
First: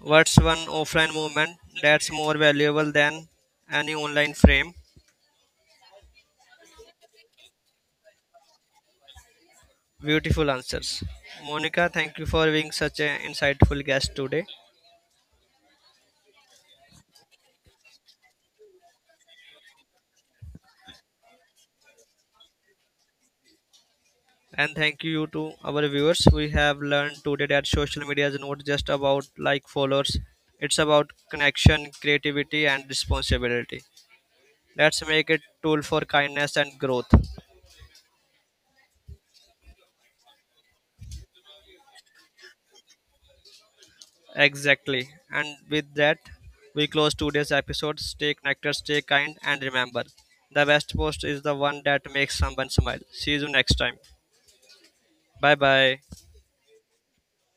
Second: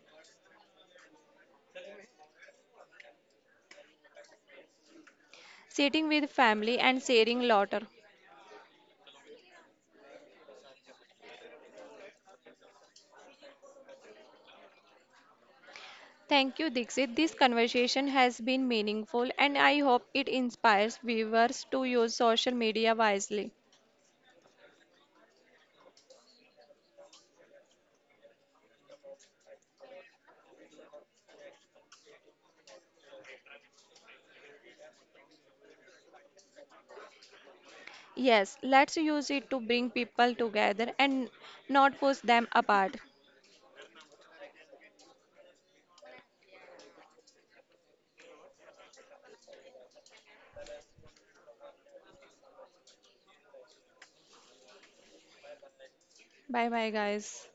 Speaker 1: What's one offline moment that's more valuable than any online frame?
Speaker 2: Sitting with family and sharing laughter.
Speaker 1: Beautiful answers. Monica, thank you for being such an insightful guest today.
Speaker 2: Thank you, Dixit. This conversation has been meaningful and I hope it inspires viewers to use social media wisely.
Speaker 1: And thank you to our viewers. We have learned today that social media is not just about like followers, it's about connection, creativity, and responsibility. Let's make it tool for kindness and growth.
Speaker 2: Yes, let's use it to bring people together and not push them apart.
Speaker 1: Exactly. And with that, we close today's episode. Stay connected, stay kind, and remember the best post is the one that makes someone smile. See you next time. Bye bye.
Speaker 2: Bye bye, guys.